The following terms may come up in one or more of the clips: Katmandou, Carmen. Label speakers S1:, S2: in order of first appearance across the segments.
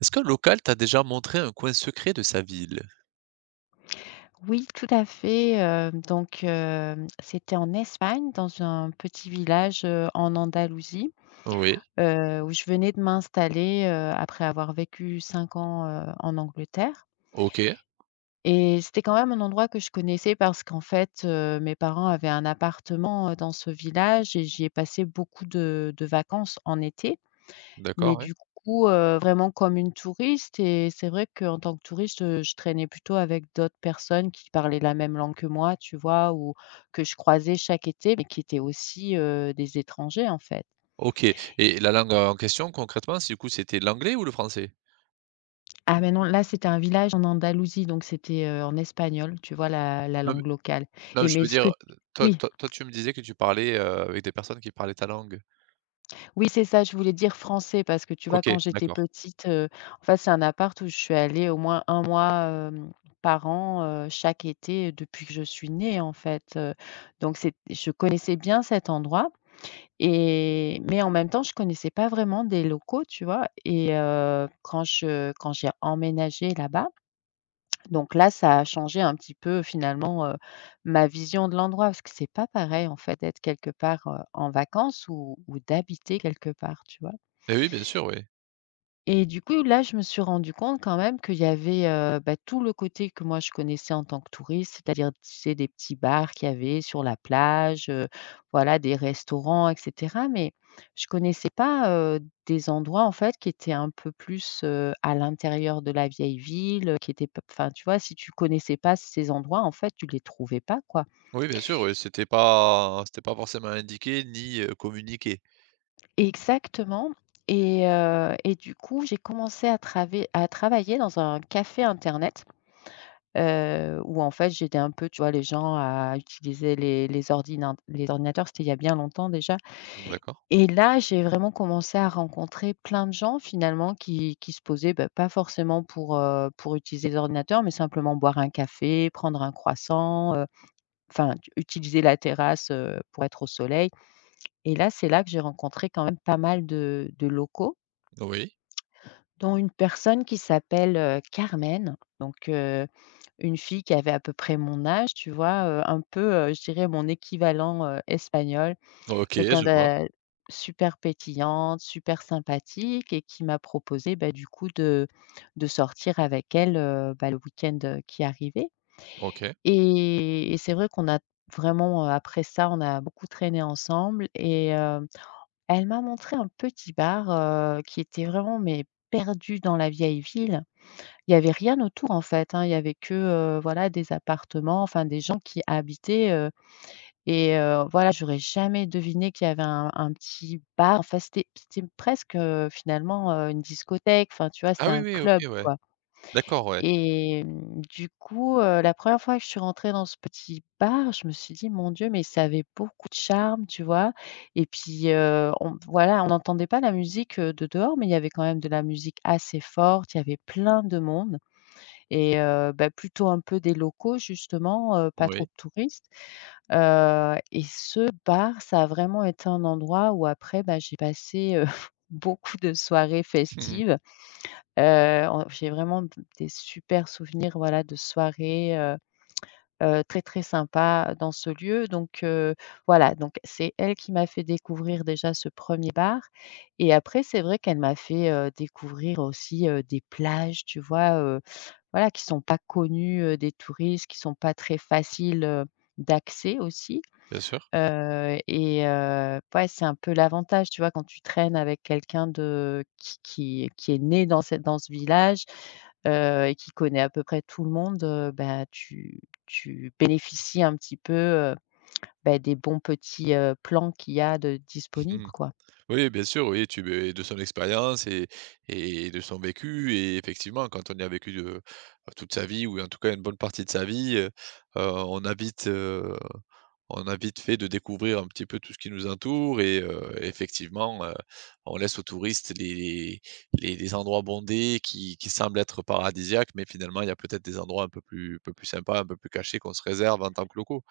S1: Est-ce qu'un local t'a déjà montré un coin secret de sa ville?
S2: Oui, tout à fait, donc c'était en Espagne, dans un petit village, en Andalousie,
S1: Oui,
S2: où je venais de m'installer, après avoir vécu 5 ans, en Angleterre.
S1: OK,
S2: Et c'était quand même un endroit que je connaissais parce qu'en fait, mes parents avaient un appartement, dans ce village et j'y ai passé beaucoup de vacances en été. Mais
S1: d'accord, ouais.
S2: du coup, vraiment comme une touriste. Et c'est vrai qu'en tant que touriste, je traînais plutôt avec d'autres personnes qui parlaient la même langue que moi, tu vois? Ou que je croisais chaque été, mais qui étaient aussi, des étrangers, en fait.
S1: OK, et la langue, en question concrètement, c'est du coup, c'était l'anglais ou le français?
S2: Ah mais non, là, c'était un village en Andalousie, donc c'était, en espagnol, tu vois? La
S1: Non mais
S2: langue locale.
S1: non mais
S2: Et
S1: je
S2: mais
S1: veux
S2: ce que
S1: dire, toi
S2: Oui.
S1: toi toi tu me disais que tu parlais, avec des personnes qui parlaient ta langue.
S2: Oui, c'est ça, je voulais dire français parce que tu vois,
S1: OK,
S2: quand j'étais
S1: d'accord.
S2: petite, en fait, c'est un appart où je suis allée au moins un mois, par an, chaque été depuis que je suis née, en fait, donc c'est je connaissais bien cet endroit. Et mais en même temps, je connaissais pas vraiment des locaux, tu vois? Et quand j'ai emménagé là-bas, donc là, ça a changé un petit peu finalement, ma vision de l'endroit parce que c'est pas pareil, en fait, d'être quelque part, en vacances ou d'habiter quelque part, tu vois?
S1: Eh oui, bien sûr, oui.
S2: Et du coup, là, je me suis rendu compte quand même qu'il y avait, bah, tout le côté que moi je connaissais en tant que touriste, c'est-à-dire, tu sais, des petits bars qu'il y avait sur la plage, voilà, des restaurants et cetera. Mais je connaissais pas, heu, des endroits, en fait, qui étaient un peu plus, à l'intérieur de la vieille ville, qui étaient p enfin, tu vois, si tu connaissais pas ces endroits, en fait, tu les trouvais pas, quoi.
S1: Oui, bien sûr, oui, c'était pas forcément indiqué ni, communiqué.
S2: Exactement. Et du coup, j'ai commencé à travailler dans un café internet. Où en fait j'étais un peu, tu vois, les gens à utiliser les ordinat les ordinateurs, c'était il y a bien longtemps déjà.
S1: D'accord.
S2: Et là, j'ai vraiment commencé à rencontrer plein de gens finalement qui se posaient, bah, pas forcément pour utiliser les ordinateurs, mais simplement boire un café, prendre un croissant, enfin tu utiliser la terrasse, pour être au soleil. Et là, c'est là que j'ai rencontré quand même pas mal de locaux,
S1: Oui.
S2: dont une personne qui s'appelle, Carmen. Donc une fille qui avait à peu près mon âge, tu vois? Un peu, je dirais mon équivalent, espagnol.
S1: OK,
S2: Quelqu'un
S1: je vois.
S2: de super pétillante, super sympathique et qui m'a proposé, bah, du coup de sortir avec elle, bah, le week-end, qui arrivait.
S1: OK.
S2: Et c'est vrai qu'on a vraiment, après ça, on a beaucoup traîné ensemble et elle m'a montré un petit bar, qui était vraiment mais perdu dans la vieille ville. Il y avait rien autour en fait, hein. Il y avait que, voilà des appartements, enfin des gens qui habitaient, et voilà, j'aurais jamais deviné qu'il y avait un petit bar. Enfin c'était presque, finalement, une discothèque, enfin tu vois?
S1: Ah
S2: C'était
S1: oui,
S2: un
S1: oui, OK,
S2: club
S1: ouais.
S2: quoi.
S1: D'accord, ouais.
S2: Et du coup, la première fois que je suis rentrée dans ce petit bar, je me suis dit: «Mon Dieu, mais ça avait beaucoup de charme», tu vois? Et puis, on voilà, on n'entendait pas la musique, de dehors, mais il y avait quand même de la musique assez forte, il y avait plein de monde. Et bah, plutôt un peu des locaux justement, pas trop
S1: Oui.
S2: de touristes, et ce bar, ça a vraiment été un endroit où après, bah, j'ai passé, beaucoup de soirées festives. En J'ai vraiment d des super souvenirs, voilà, de soirées, très, très sympas dans ce lieu. Donc voilà, donc c'est elle qui m'a fait découvrir déjà ce premier bar. Et après c'est vrai qu'elle m'a fait, découvrir aussi, des plages, tu vois? Voilà, qui sont pas connus, des touristes, qui sont pas très faciles, d'accès aussi.
S1: Bien sûr.
S2: Et ouais, c'est un peu l'avantage, tu vois? Quand tu traînes avec quelqu'un de qui est né dans cette dans ce village, et qui connaît à peu près tout le monde, bah, tu bénéficies un petit peu, bah, des bons petits, plans qu'il y a de disponibles,
S1: Mmh.
S2: quoi.
S1: Oui, bien sûr, oui, tu beh, de son expérience et de son vécu et effectivement, quand on y a vécu de toute sa vie ou en tout cas une bonne partie de sa vie, heu, on a vite, heu, on a vite fait de découvrir un petit peu tout ce qui nous entoure et effectivement, on laisse aux touristes les les endroits bondés qui semblent être paradisiaques, mais finalement il y a peut-être des endroits un peu plus sympas, un peu plus cachés qu'on se réserve en tant que locaux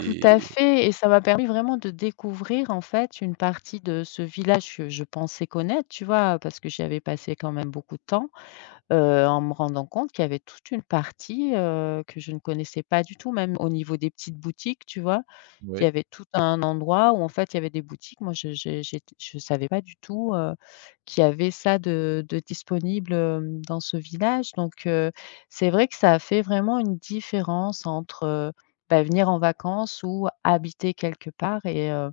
S2: Tout à fait. Et ça m'a permis vraiment de découvrir, en fait, une partie de ce village que je pensais connaître, tu vois? Parce que j'y avais passé quand même beaucoup de temps, en me rendant compte qu'il y avait toute une partie, que je ne connaissais pas du tout, même au niveau des petites boutiques, tu vois?
S1: oui,
S2: Il y avait tout un endroit où en fait il y avait des boutiques, moi je savais pas du tout, qu'il y avait ça de disponible, dans ce village. Donc c'est vrai que ça a fait vraiment une différence entre, bah, venir en vacances ou habiter quelque part.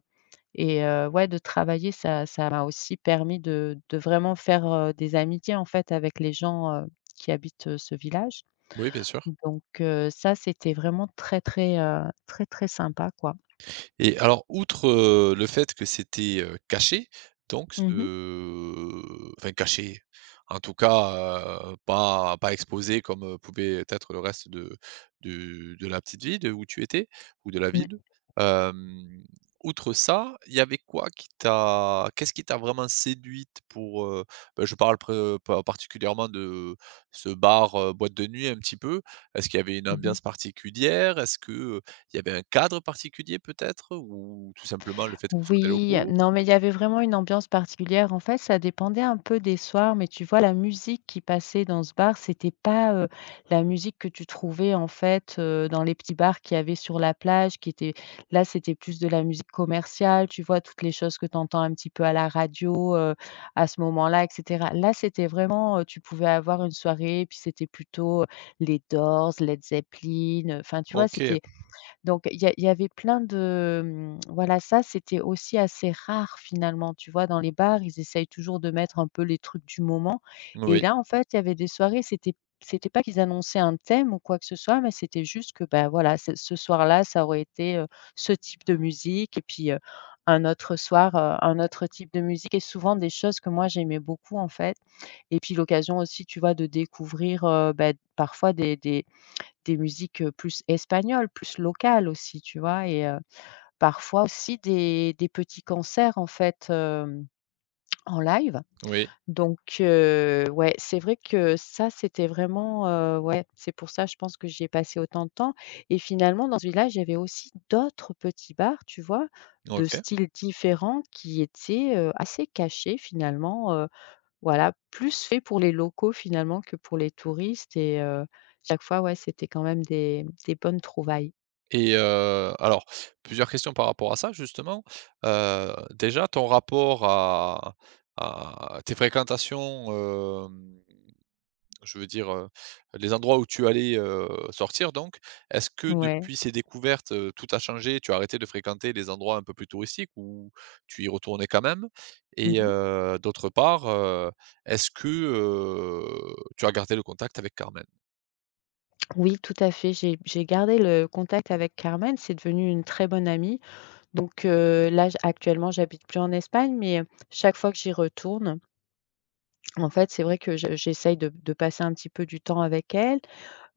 S2: Et ouais, de travailler, ça m'a aussi permis de vraiment faire, des amitiés, en fait, avec les gens, qui habitent, ce village.
S1: oui, bien sûr.
S2: Donc ça, c'était vraiment très, très, très, très sympa, quoi.
S1: Et alors, outre, le fait que c'était, caché, donc
S2: Mmh mh.
S1: ce enfin caché, en tout cas, pas pas exposé comme, pouvait être le reste de de la petite ville de où tu étais ou de la
S2: Mmh.
S1: ville. Hem, outre ça, il y avait quoi qui t'a qu'est-ce qui t'a vraiment séduite pour, bah, je parle pré pas particulièrement de ce bar, boîte de nuit un petit peu. Est-ce qu'il y avait une
S2: Mmh.
S1: ambiance particulière? Est-ce que, il y avait un cadre particulier peut-être? Ou tout simplement le fait que ce soit des
S2: Oui,
S1: locaux?
S2: non, mais il y avait vraiment une ambiance particulière. En fait, ça dépendait un peu des soirs, mais tu vois, la musique qui passait dans ce bar, c'était pas, la musique que tu trouvais, en fait, dans les petits bars qu'il y avait sur la plage, qui était là, c'était plus de la musique commerciale, tu vois? Toutes les choses que tu entends un petit peu à la radio, à ce moment-là, et cetera. Là, c'était vraiment, tu pouvais avoir une soirée, puis c'était plutôt, les Doors, Led Zeppelin, enfin, tu vois?
S1: OK,
S2: C'était. Donc il y avait plein de, voilà, ça, c'était aussi assez rare finalement, tu vois? Dans les bars, ils essayent toujours de mettre un peu les trucs du moment. Et
S1: oui,
S2: là, en fait, il y avait des soirées, c'était pas qu'ils annonçaient un thème ou quoi que ce soit, mais c'était juste que, ben voilà, ce soir-là, ça aurait été, ce type de musique et puis, un autre soir, un autre type de musique et souvent des choses que moi j'aimais beaucoup, en fait. Et puis l'occasion aussi, tu vois, de découvrir, bah, parfois des musiques, plus espagnoles, plus locales aussi, tu vois? Et parfois aussi des petits concerts en fait, en live.
S1: oui,
S2: Donc ouais, c'est vrai que ça, c'était vraiment, ouais, c'est pour ça je pense que j'y ai passé autant de temps. Et finalement dans ce village, il y avait aussi d'autres petits bars, tu vois? De
S1: OK
S2: styles différents qui étaient, assez cachés finalement, voilà, plus fait pour les locaux finalement que pour les touristes. Et chaque fois, ouais, c'était quand même des bonnes trouvailles.
S1: et alors plusieurs questions par rapport à ça justement. Déjà ton rapport à tes fréquentations, hem Je veux dire, les endroits où tu allais, sortir donc, est-ce que
S2: Ouais.
S1: depuis ces découvertes, tout a changé? Tu as arrêté de fréquenter les endroits un peu plus touristiques ou tu y retournais quand même?
S2: Mmh
S1: Et
S2: mh.
S1: d'autre part, est-ce que, tu as gardé le contact avec Carmen?
S2: Oui, tout à fait, j'ai gardé le contact avec Carmen, c'est devenu une très bonne amie. Donc là, j actuellement, j'habite plus en Espagne, mais chaque fois que j'y retourne, en fait, c'est vrai que je j'essaye de passer un petit peu du temps avec elle.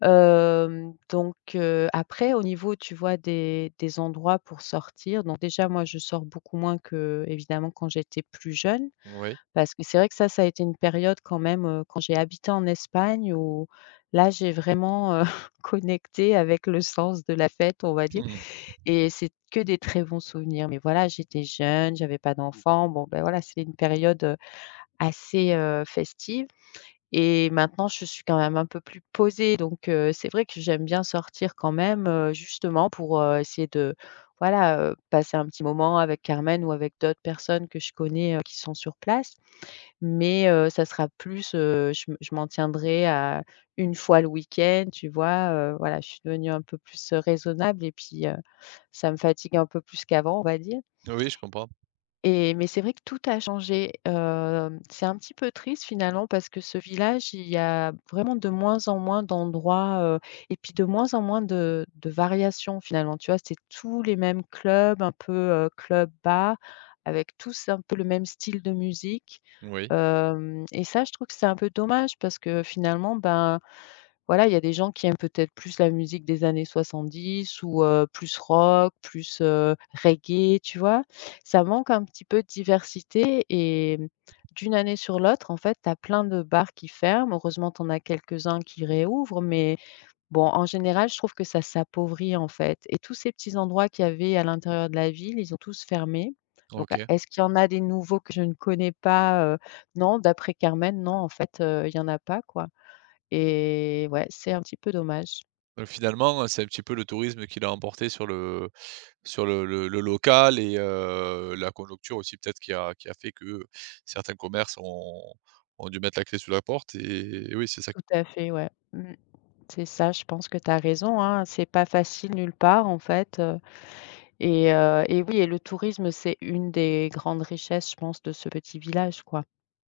S2: Donc après au niveau, tu vois, des endroits pour sortir, donc déjà moi je sors beaucoup moins que, évidemment, quand j'étais plus jeune.
S1: Oui.
S2: Parce que c'est vrai que ça a été une période quand même, quand j'ai habité en Espagne où là j'ai vraiment, connecté avec le sens de la fête, on va dire.
S1: Mmh.
S2: Et c'est que des très bons souvenirs. Mais voilà, j'étais jeune, j'avais pas d'enfant, bon, ben, voilà, c'est une période, assez, festive. Et maintenant, je suis quand même un peu plus posée. Donc c'est vrai que j'aime bien sortir quand même, justement pour, essayer de, voilà, passer un petit moment avec Carmen ou avec d'autres personnes que je connais, qui sont sur place. Mais ça sera plus, je m'en tiendrai à une fois le week-end, tu vois? Voilà, je suis devenue un peu plus, raisonnable et puis, ça me fatigue un peu plus qu'avant, on va dire.
S1: Oui, je comprends.
S2: Et mais c'est vrai que tout a changé, c'est un petit peu triste finalement parce que ce village, il y a vraiment de moins en moins d'endroits, et puis de moins en moins de variations finalement, tu vois? C'est tous les mêmes clubs, un peu, club bar avec tous un peu le même style de musique,
S1: Oui.
S2: hem et ça, je trouve que c'est un peu dommage parce que finalement, ben voilà, il y a des gens qui aiment peut-être plus la musique des années 70 ou plus rock, plus, reggae, tu vois? Ça manque un petit peu de diversité et mmh, d'une année sur l'autre, en fait, tu as plein de bars qui ferment. Heureusement, tu en as quelques-uns qui réouvrent, mais bon, en général, je trouve que ça s'appauvrit, en fait et tous ces petits endroits qu'il y avait à l'intérieur de la ville, ils ont tous fermé. Donc
S1: OK.
S2: est-ce qu'il y en a des nouveaux que je ne connais pas, Non, d'après Carmen, non, en fait, il y n'y en a pas, quoi. Et ouais, c'est un petit peu dommage.
S1: Finalement, c'est un petit peu le tourisme qui l'a emporté sur le le local et la conjoncture aussi peut-être qui a fait que certains commerces ont ont dû mettre la clé sous la porte et oui, c'est ça.
S2: Tout à fait, ouais. Mmh. C'est ça, je pense que tu as raison, hein. C'est pas facile nulle part, en fait, et oui et le tourisme, c'est une des grandes richesses, je pense, de ce petit village, quoi.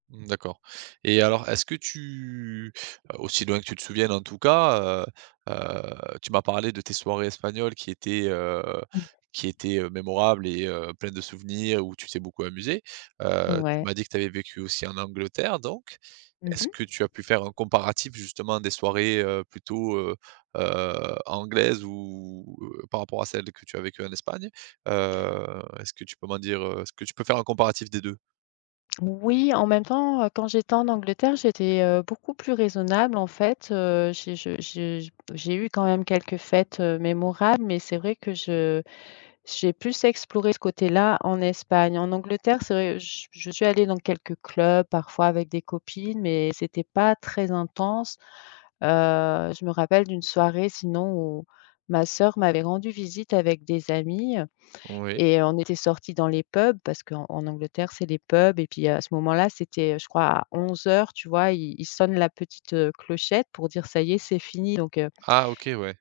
S1: Mmh, d'accord, et alors est-ce que tu aussi loin que tu te souviennes en tout cas, tu m'as parlé de tes soirées espagnoles
S2: Mmh.
S1: qui étaient, mémorables et pleines de souvenirs où tu t'es beaucoup amusé. Tu
S2: Ouais.
S1: m'as dit que tu avais vécu aussi en Angleterre donc. Est-ce
S2: Mmh.
S1: que tu as pu faire un comparatif justement des soirées, plutôt, anglaises ou par rapport à celles que tu as vécues en Espagne? Est-ce que tu peux m'en dire, est-ce que tu peux faire un comparatif des deux?
S2: Oui, en même temps, quand j'étais en Angleterre, j'étais, beaucoup plus raisonnable, en fait, j'ai je j'ai eu quand même quelques fêtes, mémorables, mais c'est vrai que je j'ai plus exploré ce côté-là en Espagne. En Angleterre, c'est vrai, je suis allée dans quelques clubs, parfois avec des copines, mais c'était pas très intense. Heu, je me rappelle d'une soirée sinon où ma sœur m'avait rendu visite avec des amis
S1: Oui.
S2: et on était sortis dans les pubs parce qu'en Angleterre, c'est les pubs et puis à ce moment-là, c'était, je crois, à 11 heures, tu vois? Ils sonnent la petite, clochette pour dire: «Ça y est, c'est fini», donc
S1: Ah OK, ouais.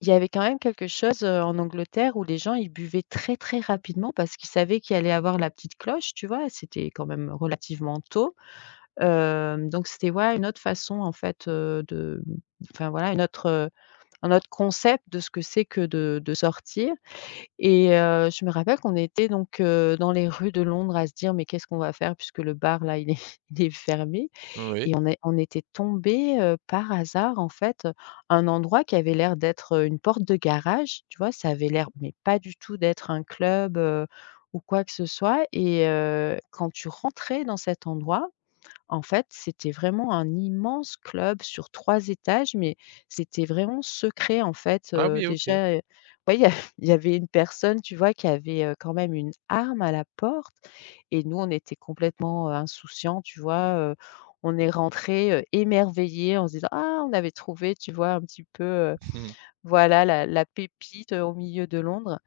S2: il y avait quand même quelque chose, en Angleterre où les gens, ils buvaient très, très rapidement parce qu'ils savaient qu'il allait avoir la petite cloche, tu vois? C'était quand même relativement tôt. Donc c'était, ouais, une autre façon en fait, de voilà, une autre, un autre concept de ce que c'est que de sortir et je me rappelle qu'on était donc, dans les rues de Londres à se dire: «Mais qu'est-ce qu'on va faire puisque le bar là, il est il est fermé?»
S1: Oui.
S2: Et on était tombé par hasard, en fait, à un endroit qui avait l'air d'être, une porte de garage, tu vois? Ça avait l'air mais pas du tout d'être un club, ou quoi que ce soit et quand tu rentrais dans cet endroit en fait, c'était vraiment un immense club sur 3 étages, mais c'était vraiment secret, en fait,
S1: Ah oui, OK.
S2: déjà, ouais, il y a il y avait une personne, tu vois, qui avait, quand même une arme à la porte et nous, on était complètement, insouciants, tu vois? On est rentrés, émerveillés en se disant: «Ah, on avait trouvé», tu vois, un petit peu,
S1: Mmh.
S2: voilà la pépite, au milieu de Londres.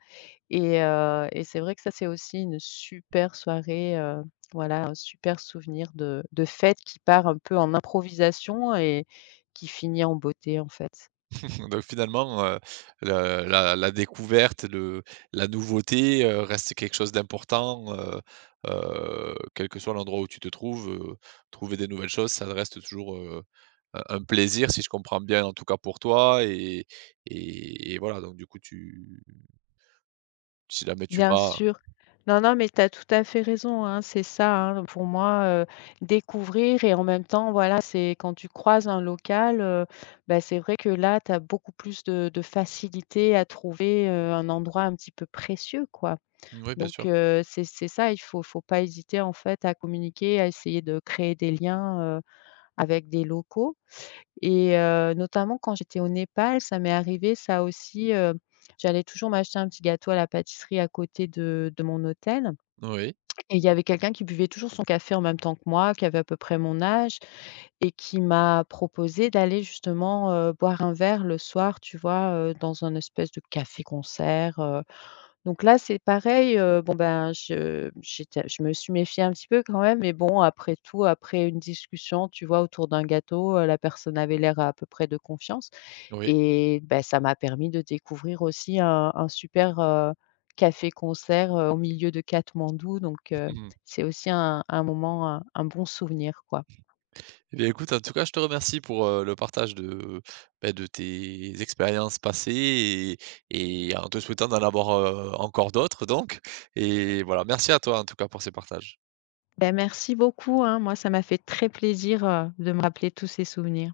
S2: Et c'est vrai que ça, c'est aussi une super soirée, voilà, un super souvenir de fête qui part un peu en improvisation et qui finit en beauté, en fait.
S1: Donc finalement, le la la découverte, le la nouveauté, reste quelque chose d'important, quel que soit l'endroit où tu te trouves, trouver des nouvelles choses, ça reste toujours, un plaisir si je comprends bien, en tout cas pour toi et voilà donc du coup tu si jamais tu
S2: Bien
S1: vas
S2: sûr. Non, non, mais tu as tout à fait raison, hein, c'est ça, hein, pour moi, découvrir et en même temps, voilà, c'est quand tu croises un local, bah, c'est vrai que là, tu as beaucoup plus de facilité à trouver, un endroit un petit peu précieux, quoi.
S1: oui bien sûr.
S2: Donc c'est ça, il faut pas hésiter en fait à communiquer, à essayer de créer des liens, avec des locaux et notamment quand j'étais au Népal, ça m'est arrivé ça aussi, j'allais toujours m'acheter un petit gâteau à la pâtisserie à côté de mon hôtel
S1: Oui,
S2: et il y avait quelqu'un qui buvait toujours son café en même temps que moi, qui avait à peu près mon âge et qui m'a proposé d'aller justement, boire un verre le soir, tu vois, dans un espèce de café concert, donc là, c'est pareil, bon, ben, je me suis méfiée un petit peu quand même, mais bon, après tout, après une discussion, tu vois, autour d'un gâteau, la personne avait l'air à peu près de confiance
S1: oui.
S2: et ben, ça m'a permis de découvrir aussi un super, café-concert, au milieu de Katmandou, donc
S1: Mmh.
S2: c'est aussi un moment, un bon souvenir, quoi.
S1: Eh bien, écoute, en tout cas, je te remercie pour le partage de, ben, de tes expériences passées et en te souhaitant d'en avoir encore d'autres, donc. Et voilà, merci à toi en tout cas pour ces partages.
S2: Ben merci beaucoup, hein, moi, ça m'a fait très plaisir, de me rappeler tous ces souvenirs.